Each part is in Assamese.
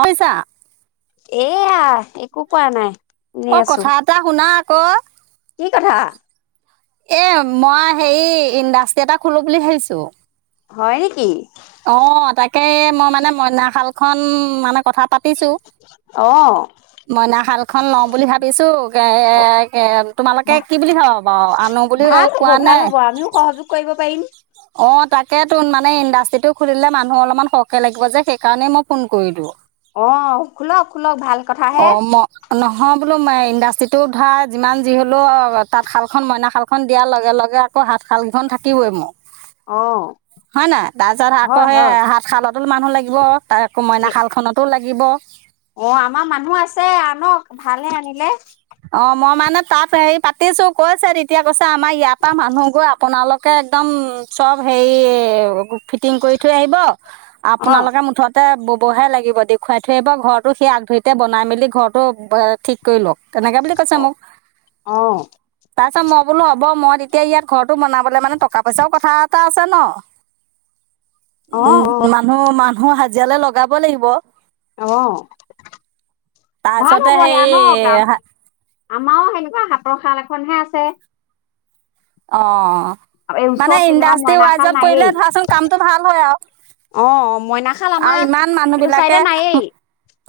অই, চা এয়া একো কৰা নাই। এনেই অ', আছো কথা এটা শুনা। কৈ কি কথা? এ, মই হেৰি ইণ্ডাষ্ট্ৰি এটা খোলো বুলি ভাবিছোঁ। হয়, নেকি? অ', তাকে মই মানে মইনাশাল খন মানে কথা পাতিছোঁ, অ মইনা শালখন লওঁ বুলি ভাবিছোঁ [unintelligible] তোমালোকে ভা কি বুলি ভাবা বাৰু? আনো বুলি ভাল হ'ব কোৱা ভাল নে? হ'ব আমিও সহযোগ কৰিব পাৰিম অ', তাকে মানে ইণ্ডাষ্ট্ৰিটো খুলিলে মানুহ অলপমান সৰহকে লাগিব যে, সেইকাৰণেই মই ফোন কৰিলোঁ। অ', খোলক, খোলক ভাল কথাহে অ', ম নহয়, বোলো ইণ্ডাষ্ট্ৰিটো ধৰা যিমান যি হ'লেও তাঁতশালখন মইনাশালখন দিয়াৰ লগে, লগে আকৌ হাতশালকেইখন থাকিবই মোৰ। অ হয়, ন? তাচত আকৌ হয় সেই হয় হাত খালত [unintelligible] মানুহ লাগিব [unintelligible] মইনা শালখনতো লাগ লাগিব অ', আমাৰ মানুহ আছে, আনক ভালহে আনিলে। অ', মই মানে তাত হেৰি পাতিছোঁ কৈছে, তেতিয়া কৈছে আমাৰ ইয়াৰ পৰা মানুহ গৈ আপোনালোক কে একদম চব হেয়ি ফিটিং কৰি থৈ আহিব, অ আপোনালোকে মুঠতে বব বব হে লাগিব দেখুৱাই থৈ আহিব ঘৰটো সেই আগধৰিতে বনাই মেলি ঘৰটো বে, ঠিক কৰি লওঁক। তেনেকে বুলি কৈছে অ মোক, অ তাত মই বোলো হ'ব, মই তেতিয়া ইয়াত ঘৰ বনাবলে মানে টকা পইচাও কথা এটা আছ ন অ উম, মানুহ, মান হো, হাজিৰালে লগাব, লাগিব। অ', ভাল তাৰপিছতে হ'ব ইয় ন, কাম? হেৰি আমাৰো সেনেকুৱা হাতৰ শাল এখনহে আছে। অ' এই মানে ওচৰত তেনেকুৱা ইণ্ডাষ্ট্ৰি মইনা শাল ৱাইজত কৰিলে নায়েই ধৰাচোন কামটো ভাল হয়, আৰু, অ মইনা শাল আৰু আমাৰ ইমান মানুহ এইটো চাইডে বিলাকে নায়েই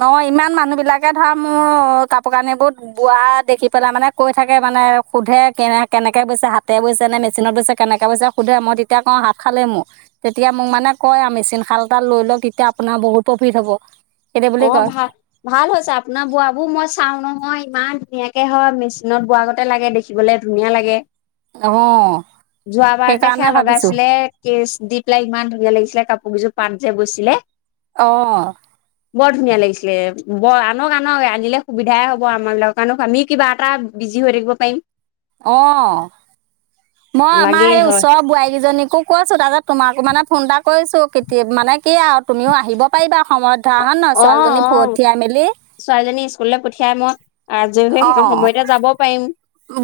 অ', ইমান মানুহ বিলাকে ধৰা মোৰ কাপোৰ কানিবোৰত বোৱা দেখি পেলাই মানে কৈ থাকে মানে সোধে কেনে, কেনেকে বৈছা? হাত তে বৈছে নে, মেচিনত বৈছে কেনেকে বৈছে সোধে মই তেতিয়া কওঁ হাত শালে মোৰ, তেতিয়া মোক মানে কয় আৰু মেচিন শাল এটা লৈ লওঁক তেতিয়া আপোনাৰ বহুত প্ৰফিট হ'ব। সেইটো বুলি অ', কয় ভা, ভাল হৈছে আপোনাৰ বোৱাবোৰ মই চাওঁ নহয় ইমান ধুনীয়াকে হয়, মেচিনত বোৱা আগতে লাগে দেখিবলে, ধুনীয়া লাগে। অ', যোৱাবাৰ যে, সেইকাৰণে সেয়া ভাবিছোঁ লগাইছিলে কেচ দি পেলাই ইমান ধুনীয়া লাগিছিলে কাপোৰ কিযোৰ পাত যে, গৈছিলে অ'। বৰ ধুনীয়া লাগিছিলে বৰ আনক, আনক আনিলে সুবিধাই হ'ব আমাৰ বিলাকৰ কাৰনে, আমি কিবা এটা বিজি হৈ থাকিব পাৰিম। অ', মই আমাৰ লাগেই সেই হয় ওচৰৰ বোৱাৰী কেইজনীকো কৈছো তাতে তোমাকো মানে ফোন এটা কৰিছোঁ, কেতি-মানে য়া, আৰু তুমিও আহিব পাৰিবা সময়ত ধৰা অ হয়, ন? অ ছোৱালীজনী পঠিয়াই মেলি লৈ পঠিয়াই মই আজৰি হৈ অ সেইকণ সময়তে যাব পাৰিম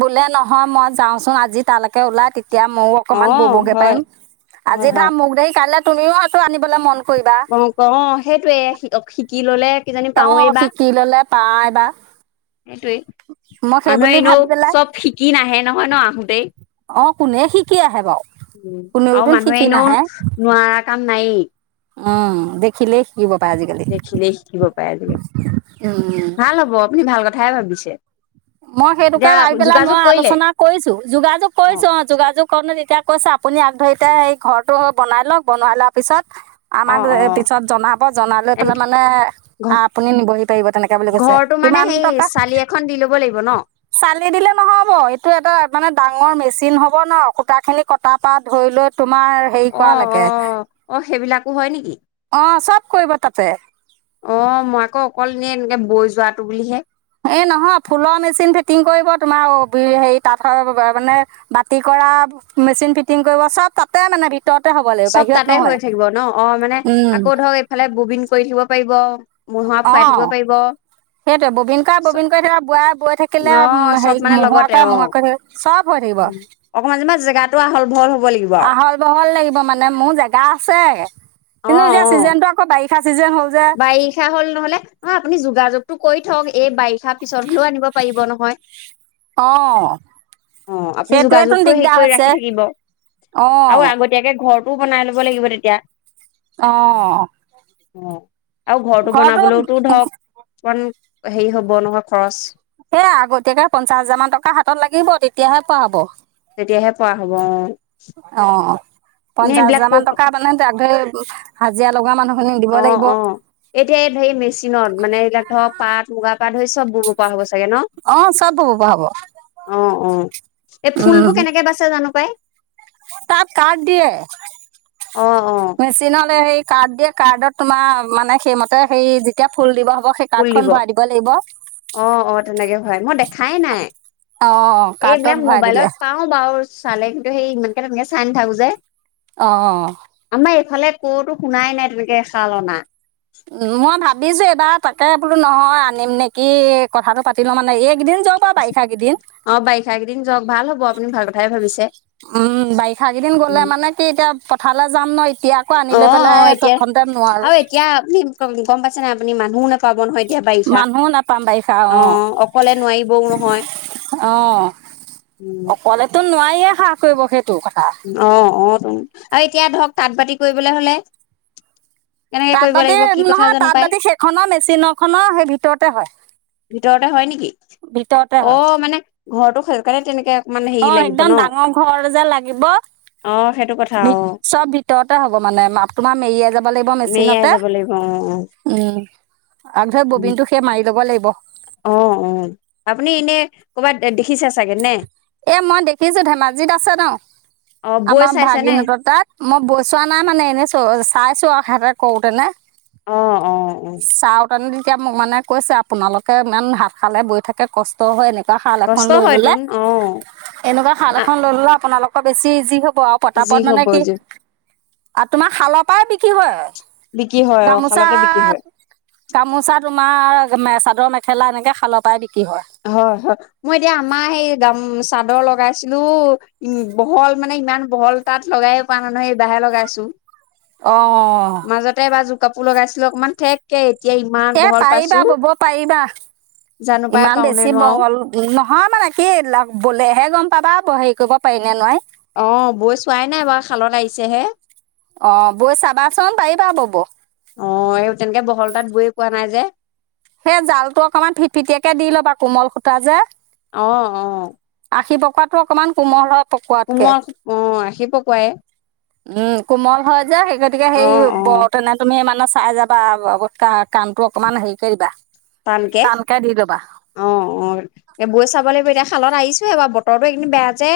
বোলে নহয় মই যাওঁচোন আজি তালৈ কে ওলাই তে তিয়া ময়ো অ অকমান ব'বগে হয় পাৰিম হয় আজি ধাম হয় মোক দেৰি কাইলে তুমিও এইটো আনিব মন কৰিবা অ ক অ সেইটোয়ে সি অ ক শি কি ল'লে। কিজানি পাওঁৱেই অঁ বা শিকি ল'লে পাৰা এইবাৰ সেইটোৱেই মই সেই মানুহে বুলি এনেও ভাবি পেলাই চব শিকি নাহে নহয় ন আহোতেই অঁ কোনে শিকি আহে বাৰু উম আৰু কোনেওতো মানুহে শিকি এনেও নাহে নোৱাৰা কাম নাইয়ে। উম দেখিলে শি দেখিলে শিকিব পাৰে আজিকালি। উম। ভাল হ'ব আপুনি ভাল কথা- ই ভাবিছে। মই সেইটোকে এতিয়া ভাবি পেলাই যোগাযোগ মই কৰিলে আলোচনা কৰিছো যোগাযোগ কৰিছো অ যোগাযোগ কৰো নে এতিয়া কৈছে আপুনি আগ ধৰিতা এই ঘৰটো বনাই লওক বনাই লোৱাৰ পিছত অ আমাক অ এ পিছত জনাব, জনাই লৈ এ পেলাই মানে ঘ আপুনি নিবহি পাৰিব তেনেকে বুলি কৈছে ঘৰটো মানে কিমান সেই টকা চালি এখন দি ল'ব লাগিব ন চালি দিলে নহব এইটো এটা মানে ডাঙৰ মেচিন হ'ব ন খুটাখিনি কটাৰ পৰা ধৰি লৈ তো মাৰ হেৰি অ কৰা অ লৈকে সেইবিলাকো অ হয় নেকি? অহ চব কৰিব তাতে অ মই আকৌ অকল নে এনেকে বৈ যোৱাটো বুলিহে এই নহয় ফুলৰ মেচিন ফিটিং কৰিব তোমাৰ অ হেৰি তাতৰ মানে বাতি কৰা মেচিন ফিটিং কৰিব চব তাতে মানে ভি চব তাতে হৈ থাকিব ন অ মানে আকৌ ধৰক এইফালে বুবিন কৰি থাকিব পাৰিব। মহুৰা অ ফুৰাই থাকিব পাৰিব অ সেইটোৱে ববিন কৰাই ববিন কৰি থাকে বোৱাই বৈ থাকিলে চব হেৰি মানে মহোৱা লগতে কৰাই অ মহোৱা কৰি থাকি, চব হৈ থাকিব [unintelligible] হল ভল- আহল বহল লাগি ব মানে মোৰ জেগা আছে অ', কিন্তু এতিয়া অ', চিজনটো আকৌ বাৰি- বাৰিষা হ'ল নহলে অ আপুনি যোগাযোগ তো কৰি থক এই বাৰিষা পিছত লৈ আনিব পাৰিব নহয় অ অ', আপুনি সেইটোৱেটোন যোগাযোগটো হেৰি দিগদাৰ কৰি ৰাখি হৈছে। থাকিব অহ টো বনাই ল'ব লাগিব তেতিয়া অহ অ। আৰু ঘৰটো বনাবলৈওটো ধৰক অকন হেৰি হ'ব নহয় খৰচ। সেই আগতীয়াকে পঞ্চাশ হাজাৰ মান টকা হাতত লাগিব তেতিয়াহে পোৱা হব তেতিয়াহে পৰা হ'ব অ', অ। এনে পঞ্চাশ এইবিলাক হাজাৰ ক মান টকা মানে তাক ধৰি হাজিৰা লগোৱা মানুহখিনি দিব অ', লাগিব। অ', এতিয়া এই হেৰি মেচিনত মানে এইবিলাক ধৰক পাট, মুগা পাট সেই ছব বব পৰা হৈ গৈছো। চাগে ন অঁ চব ব'ব পৰা হ'ব অ' অ' এই ফুলবোৰ কেনেকে বাচে, জানো পাই। ক [inaudible] তাত কাৰ্ড দিয়ে, অ', অ'। মেচিনলৈ সেই কাৰ্ড দিয়ে কাৰ্ডত তোমাৰ মানে, সেইমতে সে যেতিয়া ফুল দিব সেই ফুল কাৰ্ডখন দিব ভৰাই লাগিব অ! অ! তেনেকে হয়, মই দেখাই নাই অঁ কাৰ্ডত এইবিলাক ভৰাই দিলে মোবাইলত পাও বাৰু চালে, কিন্তু সেই ইমানকে তেনেকে চাই নাথাকো যে, অ! মই এইফালে কতো শুনাই নাই তেনেকে খাল অনা। উ! মই ভাবিছো এইবাৰ তাকে বোলো নহয়, আনিম নেকি কথাটো পাতি লওঁ, মানে এইকেইদিন যাওঁ বাৰু বাৰিষাকেইদিন অ' বাৰিষা কেইদিন যাওক ভাল হব আপুনি ভাল কথাই ভাবিছে। উম! বাৰিষা কেইদিন গ'লে মানে কি এতিয়া এঠাইলে যাম ন এতিয়া আকৌ আনি লৈ পেলাই অ'অ' এতিয়া তৎক্ষণতে নোৱাৰো আৰু এতিয়া আপুনি গম পাইছে নাই আপুনি মানুহ ন মানুহো নাপাম বাৰিষা, অ! অকলে নোৱাৰিবও নহয় অ! উম অকলেতো নোৱি কোনে সাহ কৰিব সেইটো কথা অ' অ' টোন আৰু এতিয়া ধৰক তাঁত বাতি কৰিবলৈ হলে কেনেকে তাঁত কৰিব বাতি লাগিব কি কথা নহয়, জানো তাঁত পাই বাতি সেইখনৰ মেচিনৰখনৰ সেই ভিতৰতে হয়, ভিতৰতে হয় নেকি ভিতৰতে অ হয় মানে ঘৰটো সেইকাৰণে তেনেকে অকমান হেৰি অ' লাগিব একদম ন ডাঙৰ ঘৰ যে লাগিব অ সেইটো কথা অ চব ভিতৰতে হ'ব মানে, তোমাৰ মেৰিয়াই যাব মেৰিয়াই লাগ যাব লাগিব অ আগধৰি, ববিন টো সেই মাৰি লব লাগিব। ব অ''অ'' আপুনি এনে ক'ৰবাত দেখি এ মই দেখিছো ধেমাজিত আছে ন, অ বৈ আমাৰ চাইছে নে ভাগিন হতৰ তাত, মই বৈ চোৱা নাই মানে এনে চ চাইছোঁ আৰু, সেহেঁতে কৰোতেনে। অ' অ' অ' এতিয়া মোক মানে কৈছে, আপোনালোকে ইমান হাত খালে বৈ থাকে কষ্ট হয়, নে শাল এখন কষ্ট লৈ হয় তোন অ এনেকুৱা শাল এখন লৈ ল আপোনালোকৰ বেছি ইজি হ'ব যি পতাপত মানে হব কি যে অ', তোমাৰ শালৰ পৰাই বিক্ৰী হয় বিক্ৰী হয় অ শালতে বিক্ৰী গামোচাত, হয় গামোচা তোমাৰ [unintelligible] চাদৰ মেখেলা এনেকে শালৰ পৰা বি হয়, হয় মই এতিয়া আমাৰ সেই‌ গাম চাদৰ লগাইছিলো উ বহল মানে ইমান বহল তাত লগাইে পোৱা নাই নহয় এইবাহে লগাইছো। অ। মাজতে এবাৰ জ কাপোৰ লগাইছিলো অকণমান ঠেককে এতিয়া ইমান এ বহল পাইছো পাৰিবা বব পাৰিবা জানো পাই ইমান পাও নে বেছি নোৱাৰো বহল ন হয়, মানে কি বলেহে গম পাবা হেৰি কৰিব পাৰি নে নোৱাৰি। অ', বৈ চোৱাই নাই বাৰু শালত আৰিছেহে। অহ, বৈ চাবাচোন পাৰিবা বব। অ এই তেনেকে বহল তাত বৈয়ে পোৱা নাই যে সেই জাল টো অকনমান ফিটপিটিয়াকে দি লবা কোমল সূতা যে। অহ, অহ। খি পকোৱাটো অকণমান কোমল হওঁক [unintelligible] অ', আশি পকোৱাই উম, কোমল হয় যে সেই গতিকে সেই অ ব তেনে তুমি মান চাই যাবা কা কামতটো অকণমান হেৰি [unintelligible] টানকে দি ল'বা অ', অ', এ বৈ চাব লাগিব এতিয়া শালত আয়ি এইবাৰ বতৰো এইখিনি বেয়া যে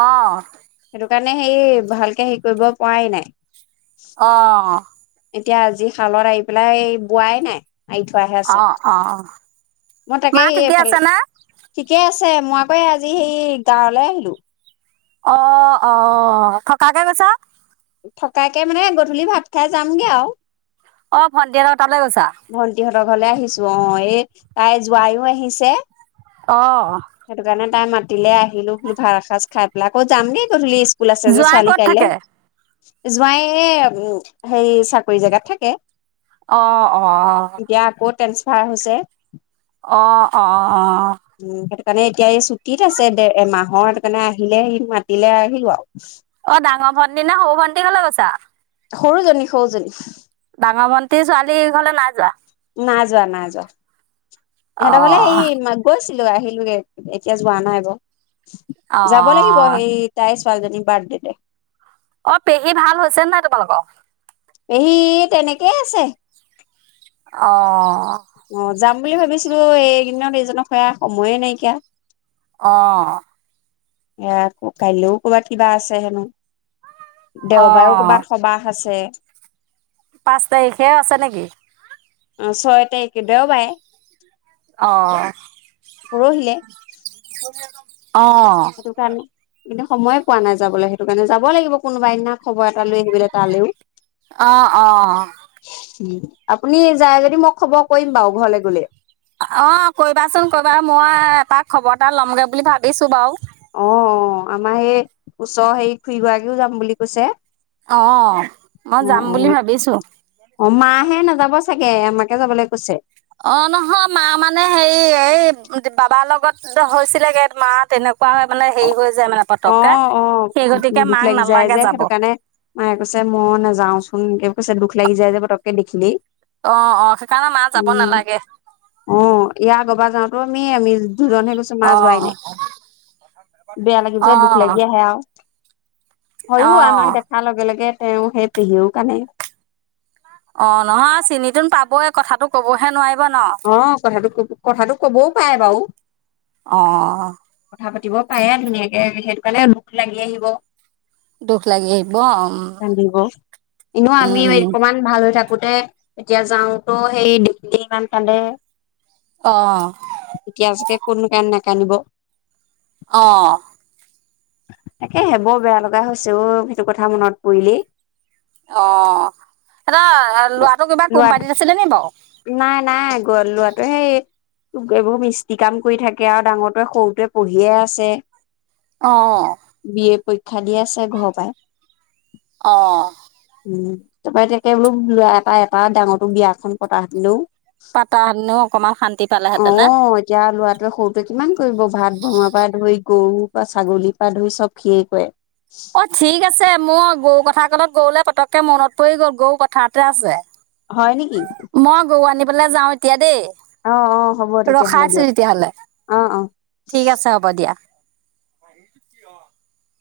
অহ। সেইকাৰণে হেই ভালকে হেৰি কৰিব পৰাই নাই। অ। এতিয়া আজি শালত আহি পেলাই এই বোৱাই নাই। আৰি থোৱাহে আছে, অ' অ' মই তাকে মা সেই ঠিকে এইফালে আছে নে ঠিকেই আছে মই আকৌ এই আজ আজি সেই গাঁৱলৈ আহিলো। অ', অ', থকাকে গৈছা? থকাকে মানে গধূলি ভাত খাই যামগে আৰু। অ' ভণ্টিহঁতৰ তালৈ গৈছা ভন্টিহঁতৰ ঘৰলে আহিছো অ', এই তাই জোৱাইও আহিছে। অ' সেটোকাৰণে তাই মাতিলে আহিলোঁ, ভাত এসাজ খাই পেলাই আকৌ যাম গে গধূলি জোৱাই ক'ত থাকে? জোৱাই এই, হেৰি চাকৰি জেগাত থাকে। অ', অ'। পাৰ হৈছে। অ', অ'। অ'। উম সেইটো কাৰণে এতিয়া এই ছুটীত আছে, দে, এমাহৰ কাৰণে আহিলে, মাতিলে আহিলোঁ আৰু। অ ডাঙৰ ভণ্টি না, সৰু ভণ্টি ঘৰলে গৈছা? সৰুজনী, সৰুজনী। ঙৰ ভন্টীৰ ছোৱালী ঘৰলৈ নাই যোৱা। নাই যোৱা, নাই যোৱা, অ সিহঁতে বোলে হেৰি মা গৈছিল আহো, আহিলোগে এতিয়া যোৱা নাই আগ অ যাব লাগিব সেই তাই ছোৱালীজনীৰ বাৰ্থডেতে অ', পেহী ভাল হৈছে নাই তোমালোকৰ? পেহী, তেনেকেই আছে। অ'। অ', যাম বুলি ভাবিছিলো, এইদিনত এইজনক সেয়া সময়ে নাইকিয়া। অ'। সেয়া আকৌ কাইলৈও ক'ৰবাত কিবা আছে, হেনো। অ দেওবাৰেও ক'বাত সবাহ আছে। পাঁচ তাৰিখে আছে নেকি? অ', ছয় তাৰিখে দেওবাৰে। অ পৰহিলে। অ এটো কাৰণে ইদা সময়ে পোৱা নাই যাবলৈ সেইটো কাৰণে যাব লাগিব কোনোবা দিনা খবৰ এটা লৈ আহিবলে তালেও। অ', অ'। উম, আপুনি যায় যদি মোক অ', কৰিবাচোন কৰিবা মই এপাক খবৰ এটা লমগে বুলি ভাবিছো বাও। অ', অ', আমাৰ সেই ওচৰৰ হেৰি খুৰীগৰাকীও যাম বুলি কৈছে। অ', মই অ যাম বুলি অ ভাবিছো। অ মাহে নাযাব চাগে আমাকে যাবলে কৈছে। অ', নহয় মা মানে হেৰি এই বাবাৰ লগত হৈছিলেগে, মা তেনেক অ' অ, সেই গতিকে দুখ মাক লাগি যায় নালাগে যে, যাব সেইটো কাৰণে মায়ে কৈছে, মই নাযাওঁ চোন ছে দুখ লাগি যায় যে পটককে দেখিলেই। অ' অ, সেইকাৰণে মা যাব উম নালাগে। ই আমি দুজনহে গৈছোঁ, মা অ যোৱাই নাই। বেয়া লাগি অ যায়, দুখ লাগি আহে আও। অ হয়ো, আমাক দেখাৰ লগে লগে তেওঁ সেই পেহিয়েও কানে। অ নহয় চিনি তোন পাবই, কথাটো কবহে নোৱা অ, কথাটো কব কথাটো কবও পায়ে বাও। অ কথা পাত তিব পাৰে ধুনীয়াকে, সেইটো কাৰণে দুখ লাগি আহিব। দুখ লাগি আহিব উম [unintelligible] এনে আমি উম অকমান ভাল থাক কোতে এতিয়া যাওঁত' সেই [unintelligible] [unintelligible] অ'। কোনো [unintelligible] নকানিব। অ'। তাকেহে, বৰ বেয়া লগা হৈছে অ' সেইটো কথা মনত পৰিলেই। অ', সেঁতৰ লৰাটো কিবা ল'ৰা কোম্পানীত আছিলে নি বাৰু? নাই নাই, গ লৰাটোৱে সেই এইবোৰ মিস্তি কাম কৰি থাকে আৰু ডাঙৰটোৱে, সৰুটোৱে পঢ়িয়ে আছে। অ',। ক্ষা দি আছে ঘৰ পাই। অ'। উম, তাৰপৰা এতিয়া কে বোলো ল'ৱা এটা ডাঙটো বিয়াখন তা হঁতিনো! পাতা হেঁতিনো অকমান শান্তি অ পালেহেঁতেনে। এতিয়া ল'ৰাটোৱে [unintelligible] [inaudible] গৰু পা, ছাগলীৰ পা‌ ধৰি চব সিয়ে কৰে। অ ঠিক আছে, মই গও কথা ক'লে গওলৈ পতক কে মনত পৰি গ'ল, গও পথাৱতে আছে। হয় নেকি? বলে যাওঁ এতিয়া দেই। অ অ হ'ব তেতিয়াহ'লে ৰখাইছো দিয়ক তেতিয়াহলে। অ অ ঠিক আছে হ'ব দিয়া। [inaudible]